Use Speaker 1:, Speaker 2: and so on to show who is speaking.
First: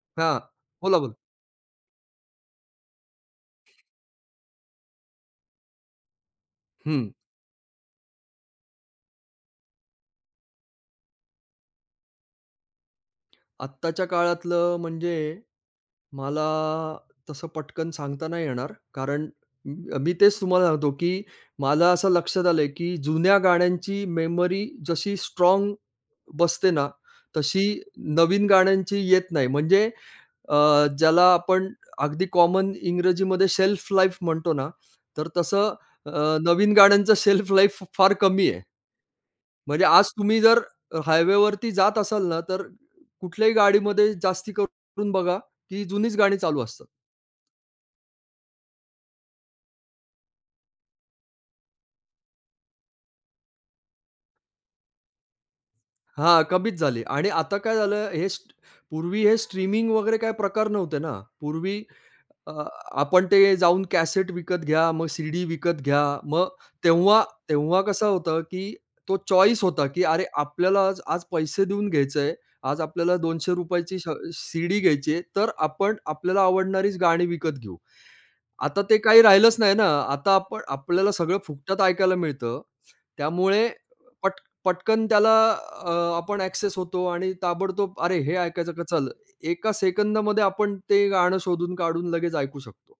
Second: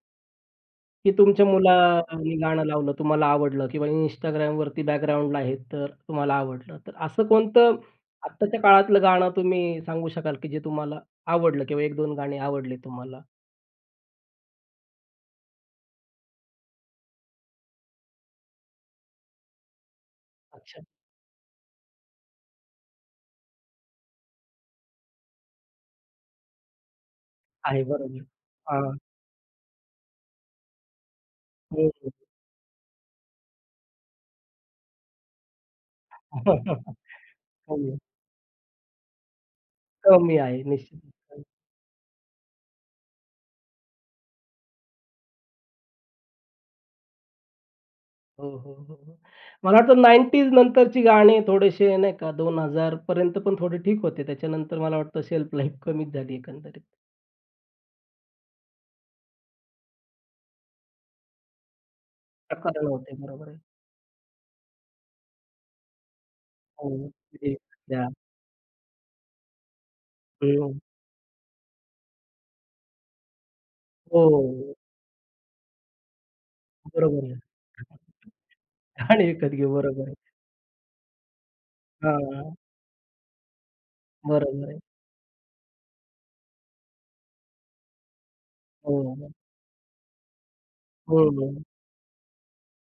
Speaker 1: हां, बोला,
Speaker 2: की
Speaker 1: बोला.
Speaker 2: तुमच्या मुलांनी गाणं लावलं, तुम्हाला आवडलं किंवा Instagramवरती बॅकग्राऊंडला आहे, तर तुम्हाला आवडलं, तर
Speaker 1: हं.
Speaker 2: असं अ, कोणतं आत्ताच्या काळातलं गाणं तुम्ही सांगू शकाल, की जे तुम्हाला आवडलं किंवा 1-2 गाणी आवडली तुम्हाला?
Speaker 1: आत्ताच्या काळातलं म्हणजे मला तसं पटकन सांगता नाही येणार कारण अ, म मी तेच तुम्हाला
Speaker 2: अच्छा.
Speaker 1: सांगतो, की मला असं लक्षात आलंय, की जुन्या गाण्यांची मेमरी जशी स्ट्राँग बसते ना, तशी
Speaker 2: आहे बरोबर.
Speaker 1: नवीन गाण्यांची
Speaker 2: हां.
Speaker 1: येत नाही. म्हणजे अ, ज्याला आपण
Speaker 2: हो,
Speaker 1: अगदी
Speaker 2: हो.
Speaker 1: कॉमन इंग्रजीमध्ये शेल्फलाईफ म्हणतो ना, तर तसं अ, नवीन गाण्यांचं शेल्फलाईफ
Speaker 2: हो.
Speaker 1: फार कमी आहे. म्हणजे आज
Speaker 2: कमी
Speaker 1: तुम्ही जर
Speaker 2: आहे
Speaker 1: अ,
Speaker 2: निश्चितच. हं.
Speaker 1: हायवेवरती जात असाल ना, तर कुठल्याही गाडीमध्ये जास्ती करून बघा, ती जुनीच गाणी चालू असतात.
Speaker 2: हो, हो, हो, हो. मला वाटतं 90s नंतरची गाणी थोडेसे नाही का 2000 पण थोडे ठीक होते. त्याच्यानंतर मला वाटतं शेल्फलाईफ कमीच झाली
Speaker 1: हां, कमीच
Speaker 2: एकंदरीत.
Speaker 1: झाली आणि आता काय झालं हे स्ट्र पूर्वी हे स्ट्रीमिंग वगैरे काही प्रकार नव्हते ना. पूर्वी अ,
Speaker 2: [unintelligible] होते
Speaker 1: आपण
Speaker 2: बरोबर
Speaker 1: ते
Speaker 2: आहे.
Speaker 1: जाऊन कॅसेट विकत घ्या, मग सीडी विकत घ्या, मग
Speaker 2: हो,
Speaker 1: तेव्हा तेव्हा कसं
Speaker 2: [unintelligible]
Speaker 1: होतं, की तो चॉईस होता, की अरे,
Speaker 2: हं.
Speaker 1: आपल्याला आज आज पैसे देऊन घ्यायचंय. आज आपल्याला ₹200 ची श अ,
Speaker 2: हो.
Speaker 1: सीडी घ्यायची आहे, तर आपण आपल्याला आवडणारीच
Speaker 2: बरोबर
Speaker 1: गाणी
Speaker 2: आहे.
Speaker 1: विकत घेऊ. आता ते
Speaker 2: [unintelligible]
Speaker 1: काही
Speaker 2: आणि विकत
Speaker 1: राहिलंच
Speaker 2: घेऊ.
Speaker 1: नाही ना.
Speaker 2: बरोबर आहे.
Speaker 1: आता आपण आपल्याला सगळं फुकटात ऐकायला
Speaker 2: हां, हां.
Speaker 1: मिळतं. त्यामुळे पट
Speaker 2: बरोबर आहे.
Speaker 1: पटकन त्याला अ, आपण अ‍ॅक्सेस होतो आणि ताबडतोब अरे, हे ऐकायचं का,
Speaker 2: हो,
Speaker 1: चल
Speaker 2: हो.
Speaker 1: एका सेकंदमध्ये आपण ते
Speaker 2: हो,
Speaker 1: गाणं
Speaker 2: हो.
Speaker 1: शोधून काढून लगेच ऐकू शकतो.